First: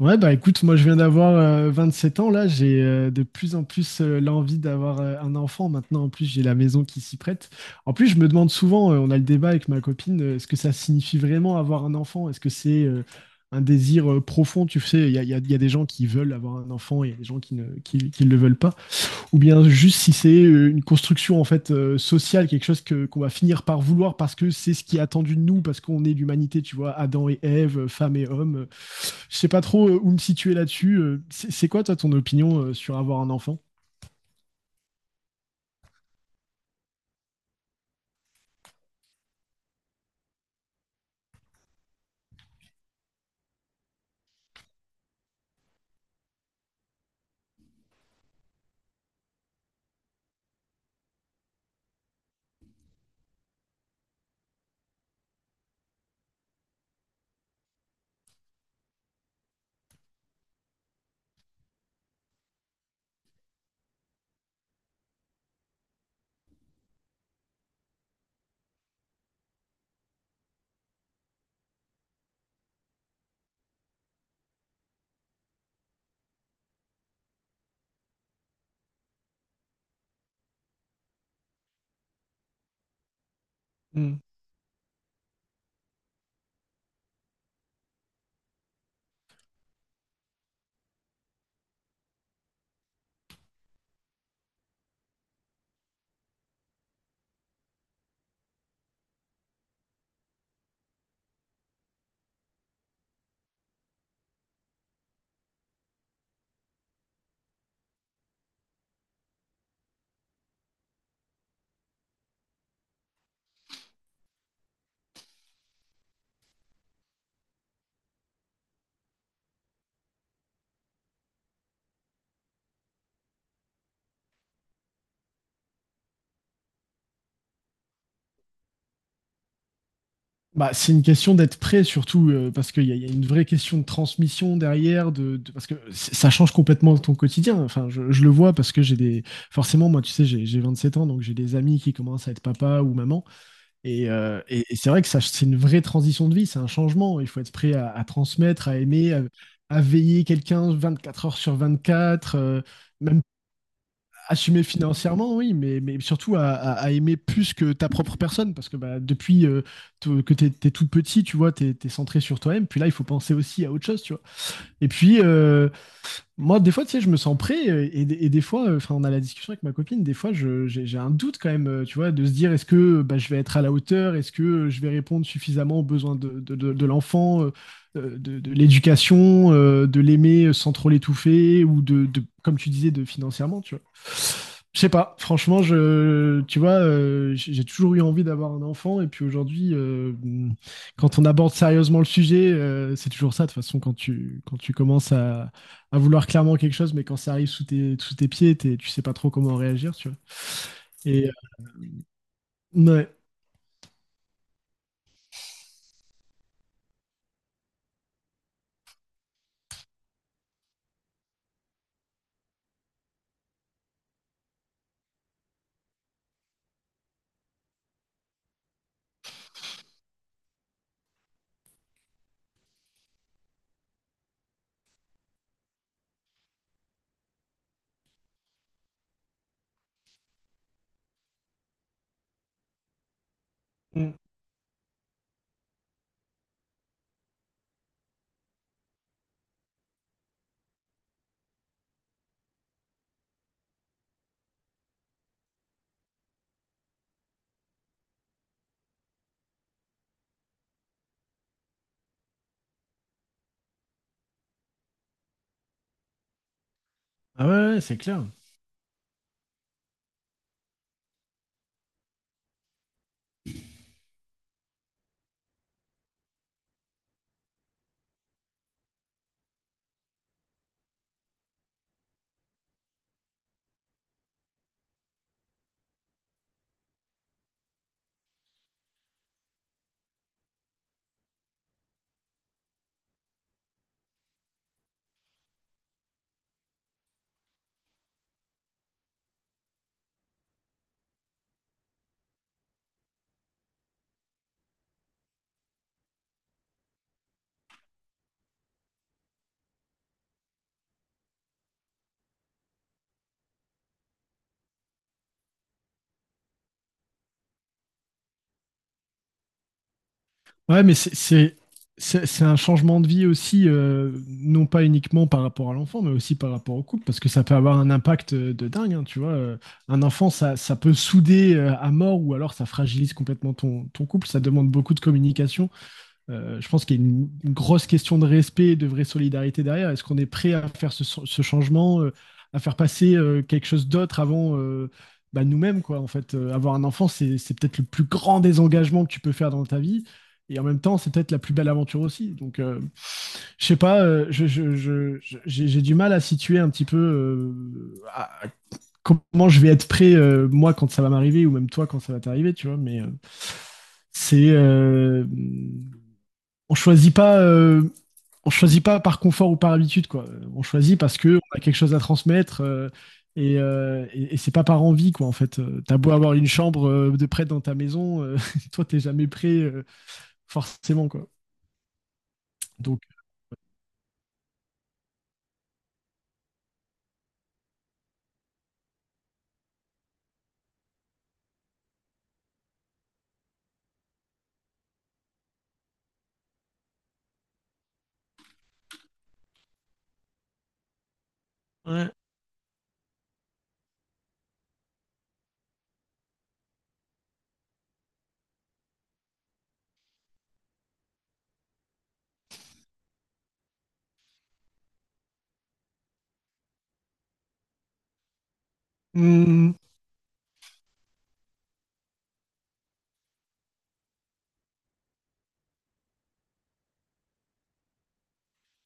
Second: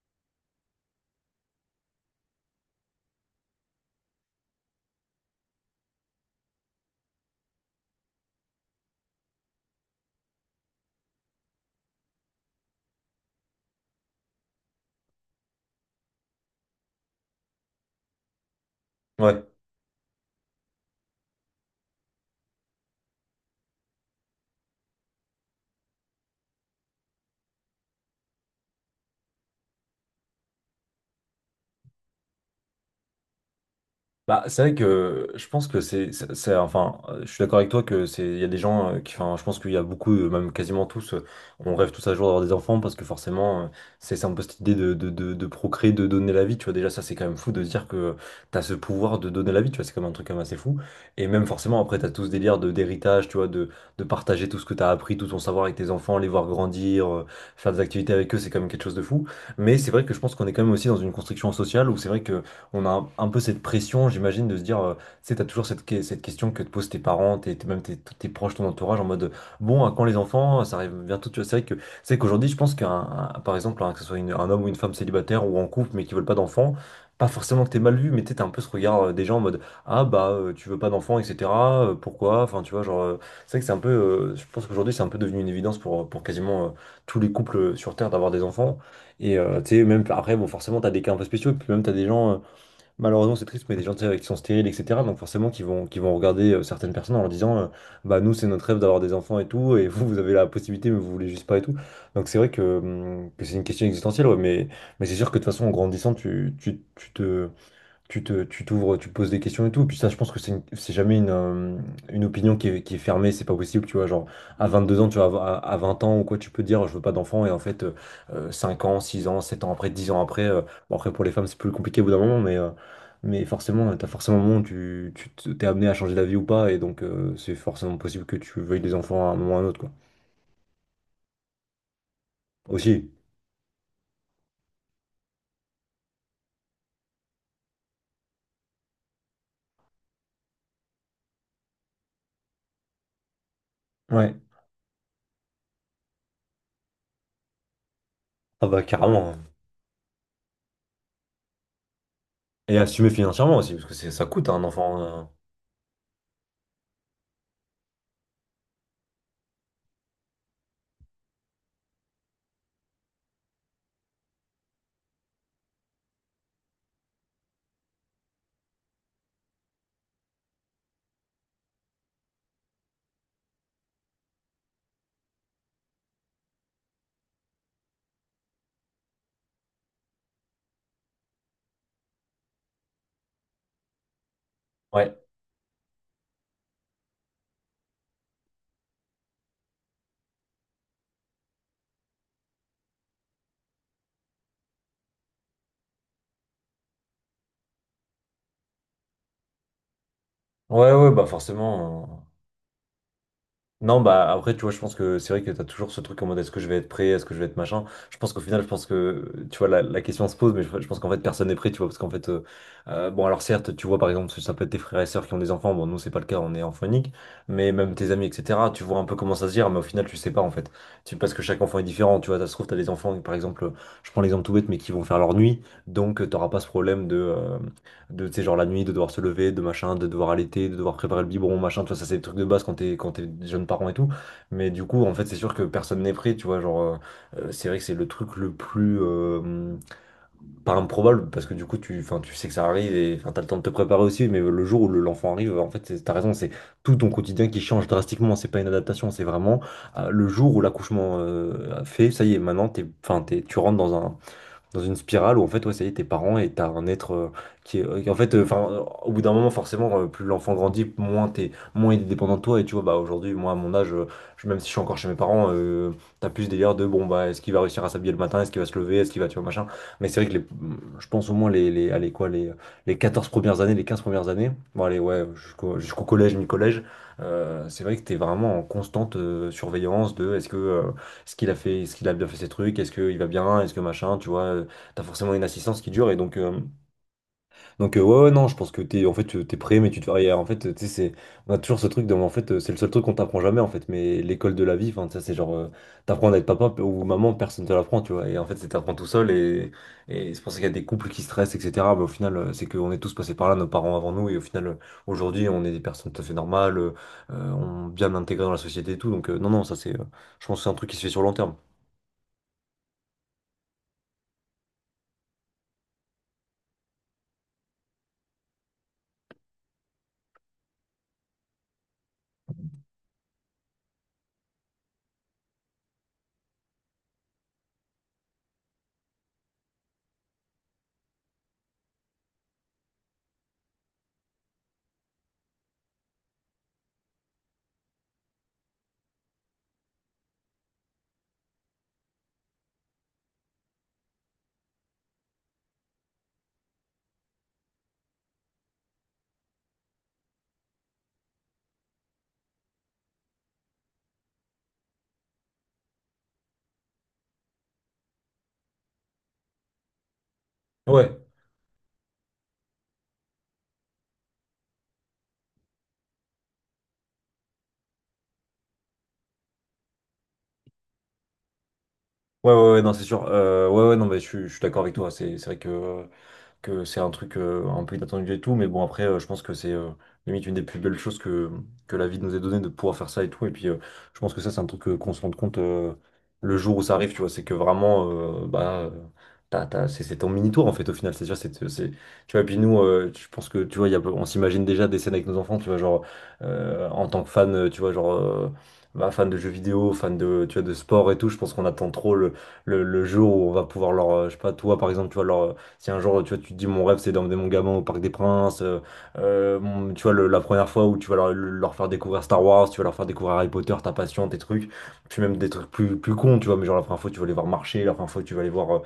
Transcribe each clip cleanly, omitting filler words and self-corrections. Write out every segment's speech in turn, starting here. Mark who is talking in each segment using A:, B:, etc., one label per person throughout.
A: Ouais, bah écoute, moi je viens d'avoir 27 ans, là j'ai de plus en plus l'envie d'avoir un enfant. Maintenant, en plus, j'ai la maison qui s'y prête. En plus, je me demande souvent, on a le débat avec ma copine, est-ce que ça signifie vraiment avoir un enfant? Est-ce que c'est un désir profond? Tu sais, il y a des gens qui veulent avoir un enfant, et il y a des gens qui ne le veulent pas ou
B: Ouais.
A: bien juste si c'est une construction en fait sociale, quelque chose que qu'on va finir par vouloir parce que c'est ce qui est attendu de nous, parce qu'on est l'humanité, tu vois, Adam et Ève, femme et homme. Je sais pas trop où me situer là-dessus. C'est quoi toi ton opinion sur avoir un enfant.
B: Bah, c'est vrai que je pense que je suis d'accord avec toi que il y a des gens enfin, je pense qu'il y a beaucoup, même quasiment tous, on rêve tous un jour d'avoir des enfants parce que forcément, c'est un peu cette idée de procréer, de donner la vie, tu vois. Déjà, ça, c'est quand même fou de se dire que t'as ce pouvoir de donner la vie, tu vois. C'est quand même un truc quand même assez fou. Et même forcément, après, t'as tout ce délire de, d'héritage, tu vois, de partager tout ce que t'as appris, tout ton savoir avec tes enfants, les voir grandir, faire des activités avec eux, c'est quand même quelque chose de fou. Mais c'est vrai que je pense qu'on est quand même aussi dans une construction sociale où c'est vrai que on a un peu cette pression, j'imagine, de se dire, tu sais, t'as toujours cette question que te posent tes parents, tous tes proches, ton entourage, en mode, bon, à quand les enfants? Ça arrive bientôt, tu vois. C'est vrai que, c'est qu'aujourd'hui, je pense par exemple, hein, que ce soit un homme ou une femme célibataire ou en couple, mais qui veulent pas d'enfants, pas forcément que t'es mal vu, mais tu sais, t'as un peu ce regard des gens en mode, ah bah, tu veux pas d'enfants, etc. Pourquoi? Enfin, tu vois, genre, c'est vrai que c'est un peu,
A: Mm.
B: je pense qu'aujourd'hui, c'est un peu devenu une évidence pour quasiment tous les couples sur Terre d'avoir des enfants. Et tu sais, même après, bon, forcément, t'as des cas un peu spéciaux, et puis même t'as des gens. Malheureusement, c'est triste, mais il y a des gens tu sais, qui sont stériles, etc. Donc forcément, qui vont regarder certaines personnes en leur disant, bah nous, c'est notre rêve d'avoir des enfants et tout, et vous, vous avez la possibilité, mais vous voulez juste pas et tout. Donc c'est vrai que c'est une question existentielle, ouais, mais c'est sûr que de toute façon, en grandissant, tu t'ouvres, tu poses des questions et tout. Puis ça, je pense que c'est jamais une opinion qui est fermée, c'est pas possible, tu vois. Genre, à 22 ans, tu vois, à 20 ans ou quoi, tu peux dire, je veux pas d'enfant, et en fait, euh, 6 ans, 7 ans après, 10 ans après, bon, après, pour les femmes, c'est plus compliqué au bout d'un moment, mais forcément, t'as forcément un moment où t'es amené à changer d'avis ou pas, et donc, c'est forcément possible que tu veuilles des enfants à un moment ou à un autre, quoi.
A: Bah, c'est une question d'être prêt, surtout parce a
B: Aussi,
A: une vraie question de transmission derrière, de parce que ça change complètement ton quotidien. Enfin, je le vois parce que j'ai des. Forcément, moi, tu sais, j'ai 27 ans, donc j'ai des amis qui commencent à être papa ou maman.
B: ouais,
A: Et c'est vrai que ça, c'est une vraie transition de vie, c'est un changement. Il faut être prêt à
B: ah
A: transmettre, à
B: bah,
A: aimer,
B: carrément.
A: à veiller quelqu'un 24 heures sur 24,
B: Et assumer
A: même
B: financièrement aussi, parce que ça coûte, hein,
A: assumer
B: un enfant.
A: financièrement, oui, mais surtout à aimer plus que ta propre personne, parce que bah, depuis t'es tout petit, tu vois, t'es centré sur toi-même. Puis là, il faut penser aussi à autre chose, tu vois. Et puis, moi, des fois, tu sais, je me sens prêt et des fois, enfin, on a la discussion avec ma copine, des fois, j'ai un doute quand même, tu vois, de se dire, est-ce que bah, je vais être à la hauteur, est-ce que je vais répondre suffisamment aux besoins de l'enfant, de l'éducation, de l'aimer sans trop l'étouffer ou comme tu disais, de financièrement, tu vois. Je sais pas,
B: Ouais,
A: franchement, tu vois, j'ai toujours eu envie d'avoir un enfant et puis aujourd'hui, quand on aborde sérieusement le sujet, c'est toujours ça, de toute façon, quand tu commences à vouloir clairement quelque chose, mais quand ça arrive sous tes pieds, tu sais pas trop comment réagir, tu vois.
B: ouais, ouais, bah,
A: Et
B: forcément.
A: ouais.
B: Non, bah après, tu vois, je pense que c'est vrai que tu as toujours ce truc en mode est-ce que je vais être prêt, est-ce que je vais être machin. Je pense qu'au final, je pense que, tu vois, la question se pose, mais je pense qu'en fait, personne n'est prêt, tu vois, parce qu'en fait, bon, alors certes, tu vois, par exemple, ça peut être tes frères et sœurs qui ont des enfants, bon, nous, c'est pas le cas, on est enfant unique, mais même tes amis, etc., tu vois un peu comment ça se gère, mais au final, tu sais pas, en fait. Parce que chaque enfant est différent, tu vois, ça se trouve, tu as des enfants, par exemple, je prends l'exemple tout bête, mais qui vont faire leur nuit, donc t'auras pas ce problème de, tu sais, genre la nuit, de devoir se lever, de machin, de devoir allaiter, de devoir préparer le biberon, machin, tu vois, ça c'est des trucs de base quand t'es jeune parent et tout.
A: Mm.
B: Mais du coup, en fait, c'est sûr que personne n'est prêt, tu vois, genre, c'est vrai que c'est le truc le plus, pas improbable, parce que du coup, enfin, tu sais que ça arrive et enfin, t'as le temps de te préparer aussi, mais le jour où l'enfant arrive, en fait, t'as raison, c'est tout ton quotidien qui change drastiquement, c'est pas une adaptation, c'est vraiment le jour où l'accouchement a fait, ça y est, maintenant, tu rentres dans une spirale où en fait ouais ça y est t'es parent et t'as un être
A: Ah ouais,
B: qui
A: ouais,
B: est
A: c'est
B: qui, en
A: clair.
B: fait enfin au bout d'un moment forcément plus l'enfant grandit moins il est dépendant de toi et tu vois bah aujourd'hui moi à mon âge même si je suis encore chez mes parents t'as plus ce délire de bon bah est-ce qu'il va réussir à s'habiller le matin est-ce qu'il va se lever est-ce qu'il va tu vois machin mais c'est vrai que je pense au moins les allez quoi les 14 premières années les 15 premières années bon allez ouais jusqu'au collège mi-collège, c'est vrai que t'es vraiment en constante surveillance de est-ce que ce qu'il a fait, est-ce qu'il a bien fait ses trucs, est-ce qu'il va bien, est-ce que machin, tu vois, t'as forcément une assistance qui dure et donc, ouais, ouais, non, je pense que t'es, en fait, t'es prêt, mais tu te fais rien. En fait, tu sais, c'est, on a toujours ce truc de, en fait, c'est le seul truc qu'on t'apprend jamais, en fait, mais l'école de la vie, enfin, ça, c'est genre, t'apprends à être papa ou maman, personne te l'apprend, tu vois, et en fait, c'est t'apprends tout seul et c'est pour ça qu'il y a des couples qui stressent, etc. Mais au final, c'est qu'on est tous passés par là, nos parents avant nous, et au final, aujourd'hui, on est des personnes tout à fait normales, on bien intégrées dans la société et tout, donc non, non, ça, c'est, je pense que c'est un
A: Ouais,
B: truc
A: mais
B: qui se fait sur le long terme.
A: c'est un changement de vie aussi, non pas uniquement par rapport à l'enfant, mais aussi par rapport au couple, parce que ça peut avoir un impact de dingue, hein, tu vois. Un enfant, ça peut souder à mort, ou alors ça fragilise complètement ton couple, ça demande beaucoup de communication. Je pense qu'il y a une grosse question de respect et de vraie solidarité derrière. Est-ce qu'on est prêt à faire ce changement, à faire passer quelque chose d'autre avant bah, nous-mêmes, quoi. En fait, avoir un enfant, c'est peut-être le plus grand désengagement que tu peux faire dans ta vie. Et en même temps, c'est peut-être la plus belle aventure aussi. Donc, je sais pas, j'ai du mal à situer un petit peu à comment je vais être prêt, moi, quand ça va m'arriver, ou même toi, quand ça va t'arriver, tu vois. Mais c'est. On choisit pas, euh, on choisit pas par confort ou par habitude, quoi. On choisit
B: Ouais,
A: parce que on a quelque chose à transmettre et c'est pas par envie, quoi. En fait, t'as beau avoir une chambre de près dans ta maison, toi t'es jamais prêt, forcément, quoi.
B: ouais, ouais, ouais, non,
A: Donc,
B: c'est sûr. Ouais, ouais, non, mais je suis d'accord avec toi. C'est vrai que c'est un truc un peu inattendu et tout, mais bon après je pense que c'est limite une des plus belles choses que, la vie nous ait donné de pouvoir faire ça et tout, et puis je pense que ça c'est un truc qu'on se rende compte le jour où ça arrive, tu vois, c'est que vraiment, euh, bah, euh, c'est ton mini-tour en fait au final, cest sûr
A: ouais.
B: tu vois, et puis nous, je pense que, tu vois, on s'imagine déjà des scènes avec nos enfants, tu vois, genre, en tant que fan, tu vois, genre... bah, fan de jeux vidéo, fan de, tu vois, de sport et tout, je pense qu'on attend trop le jour où on va pouvoir je sais pas, toi par exemple, tu vois, si un jour, tu vois, tu te dis, mon rêve, c'est d'emmener mon gamin au Parc des Princes,
A: Hmm.
B: tu vois, la première fois où tu vas leur faire découvrir Star Wars, tu vas leur faire découvrir Harry Potter, ta passion, tes trucs, puis même des trucs plus cons, tu vois, mais genre la première fois, tu vas les voir marcher, la première fois, tu vas les voir.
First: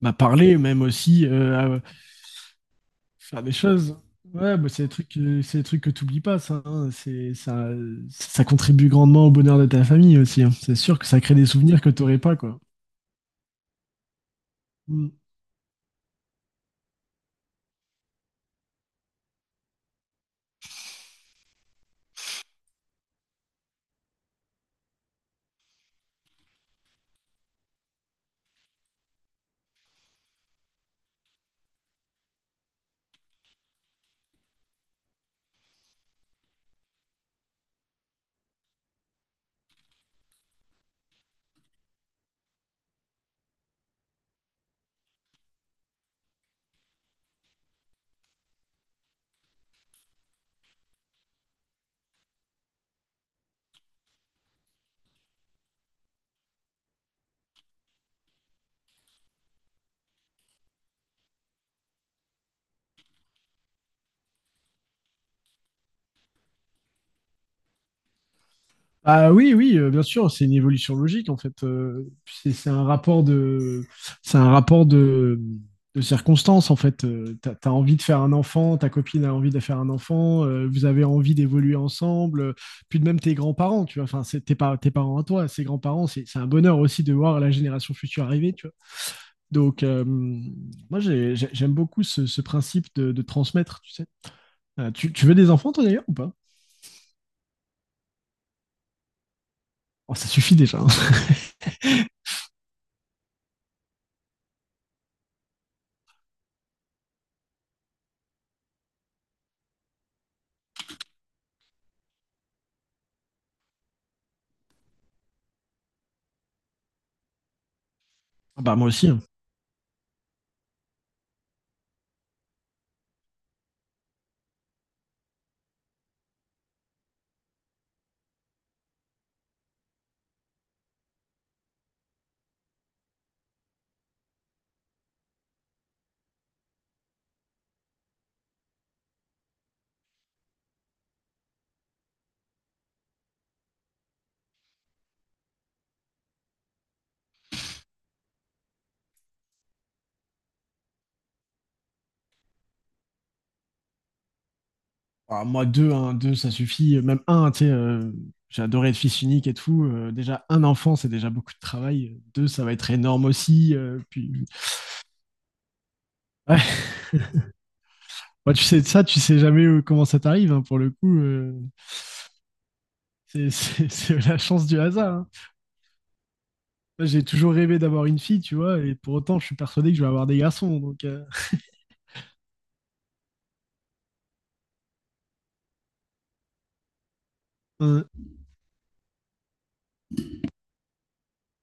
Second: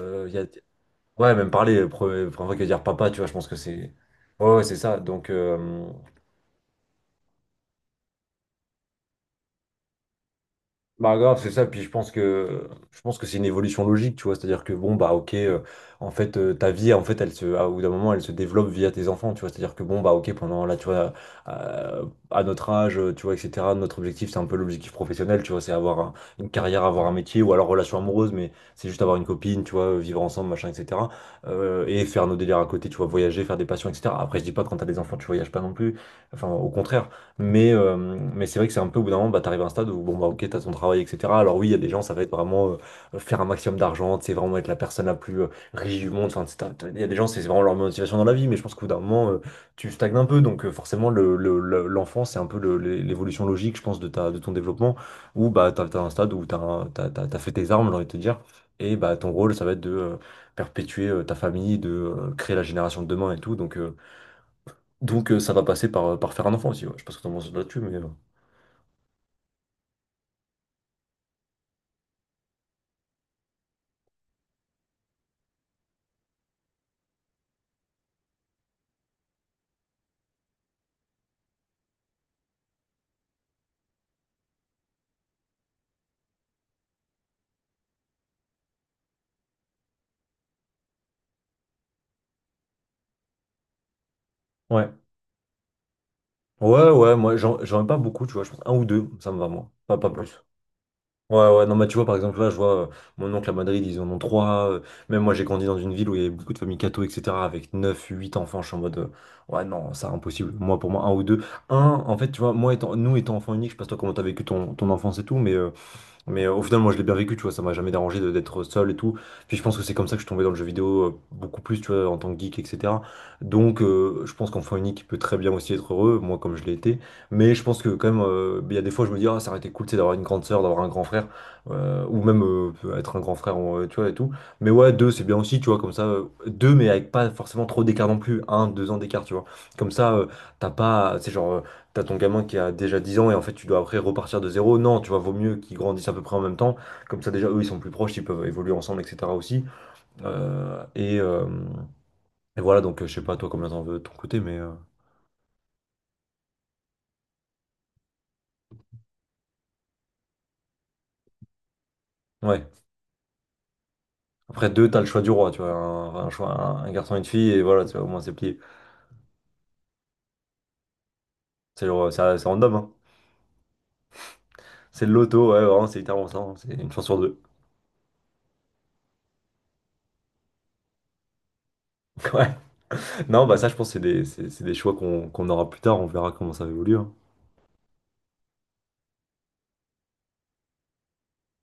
A: Bah,
B: y a-
A: parler, même aussi
B: Ouais, même parler, la première fois qu'il va dire papa, tu vois, je
A: faire
B: pense
A: des
B: que c'est.
A: choses.
B: Ouais,
A: Ouais,
B: ouais,
A: bah,
B: c'est
A: c'est des
B: ça.
A: trucs que t'oublies pas, ça, hein. C'est ça, ça contribue grandement au bonheur de ta famille aussi, hein. C'est sûr que
B: Bah
A: ça crée
B: grave,
A: des
B: c'est ça,
A: souvenirs
B: puis je
A: que
B: pense
A: t'aurais pas, quoi.
B: que je pense que c'est une évolution logique, tu vois, c'est-à-dire que bon
A: Hmm.
B: bah OK en fait ta vie en fait elle se au bout d'un moment elle se développe via tes enfants, tu vois, c'est-à-dire que bon bah OK pendant là tu vois euh, à notre âge, tu vois etc., notre objectif c'est un peu l'objectif professionnel, tu vois, c'est avoir une carrière, avoir un métier ou alors relation amoureuse mais c'est juste avoir une copine, tu vois, vivre ensemble, machin etc. Et faire nos délires à côté, tu vois, voyager, faire des passions etc. Après je dis pas que quand t'as des enfants, tu voyages pas non plus. Enfin au contraire, mais c'est vrai que c'est un peu au bout d'un moment, bah, t'arrives à un stade où, bon, bah, ok, t'as ton travail, etc. Alors oui, il y a des gens, ça va être vraiment faire un maximum d'argent, c'est vraiment être la personne la plus riche du monde. Enfin, il y a des gens, c'est vraiment leur motivation dans la vie, mais je pense qu'au bout d'un moment, tu stagnes un peu. Donc forcément, l'enfant, c'est un peu l'évolution logique, je pense, de ton développement, où bah, t'as un stade où t'as, un- t'as, t'as, t'as fait tes armes, j'ai envie de te dire. Et bah, ton rôle, ça va être de perpétuer ta famille, de créer la génération de demain et tout. Donc ça va passer par, par faire un enfant aussi, ouais. Je sais pas ce que t'en penses là-dessus, mais...
A: Ah oui, oui, bien sûr, c'est une évolution logique en fait. C'est un rapport c'est un rapport de, de circonstances en fait. T'as envie de faire un enfant, ta copine a envie de faire un enfant, vous avez envie d'évoluer ensemble. Puis de même tes grands-parents, tu vois. Enfin, tes parents à toi, ses grands-parents, c'est un bonheur aussi de voir la génération future arriver, tu vois. Donc j'aime beaucoup ce principe de transmettre, tu sais.
B: Ouais.
A: Tu veux des enfants toi d'ailleurs ou pas?
B: Ouais, moi j'en ai pas beaucoup, tu vois, je pense un ou deux, ça me va, moi. Pas, ouais.
A: Oh, ça
B: Plus.
A: suffit déjà, hein.
B: Ouais, ouais, non, mais tu vois, par exemple, là, je vois mon oncle à Madrid, ils en ont 3. Même moi, j'ai grandi dans une ville où il y avait beaucoup de familles catho, etc., avec 9 8 enfants, je suis en mode, ouais, non, ça, impossible. Moi, pour moi, un ou deux. Un, en fait, tu vois, moi, nous, étant enfants uniques, je sais pas toi comment t'as vécu ton enfance et tout, mais au final, moi, je l'ai bien vécu, tu vois, ça m'a jamais dérangé d'être
A: Ah bah moi
B: seul et
A: aussi,
B: tout.
A: hein.
B: Puis je pense que c'est comme ça que je suis tombé dans le jeu vidéo beaucoup plus, tu vois, en tant que geek, etc. Donc, je pense qu'enfant unique, il peut très bien aussi être heureux, moi, comme je l'ai été. Mais je pense que quand même, il y a des fois, je me dis, ah, ça aurait été cool, tu sais, d'avoir une grande sœur, d'avoir un grand frère, ou même être un grand frère, tu vois, et tout. Mais ouais, deux, c'est bien aussi, tu vois, comme ça, deux, mais avec pas forcément trop d'écart non plus, un, 2 ans d'écart, tu vois. Comme ça, t'as pas, c'est genre. T'as ton gamin qui a déjà 10 ans et en fait tu dois après repartir de zéro. Non, tu vois, vaut mieux qu'ils grandissent à peu près en même temps. Comme ça déjà eux ils sont plus proches, ils peuvent évoluer ensemble, etc. aussi. Euh, et, euh, et voilà, donc je sais pas toi combien t'en veux de ton côté, mais
A: Ah, moi, deux, hein, deux, ça suffit. Même un, tu sais, j'ai adoré être fils unique et tout. Déjà, un enfant, c'est déjà beaucoup de travail. Deux, ça
B: ouais.
A: va être énorme aussi, puis,
B: Après deux, t'as le choix du roi, tu vois. Un, un choix,
A: ouais.
B: un, un garçon et une fille, et voilà, tu vois, au moins c'est
A: Moi,
B: plié.
A: tu sais de ça, tu sais jamais comment ça t'arrive, hein, pour le coup.
B: C'est random, hein.
A: C'est la chance du
B: C'est le
A: hasard, hein.
B: loto, ouais, vraiment, c'est littéralement ça, hein. C'est une chance
A: Moi,
B: sur
A: j'ai
B: deux.
A: toujours rêvé d'avoir une fille, tu vois, et pour autant, je suis persuadé que je vais avoir des garçons. Donc,
B: Ouais. Non, bah ça je pense que c'est des, c'est des choix qu'on aura plus tard, on verra comment ça évolue.
A: euh,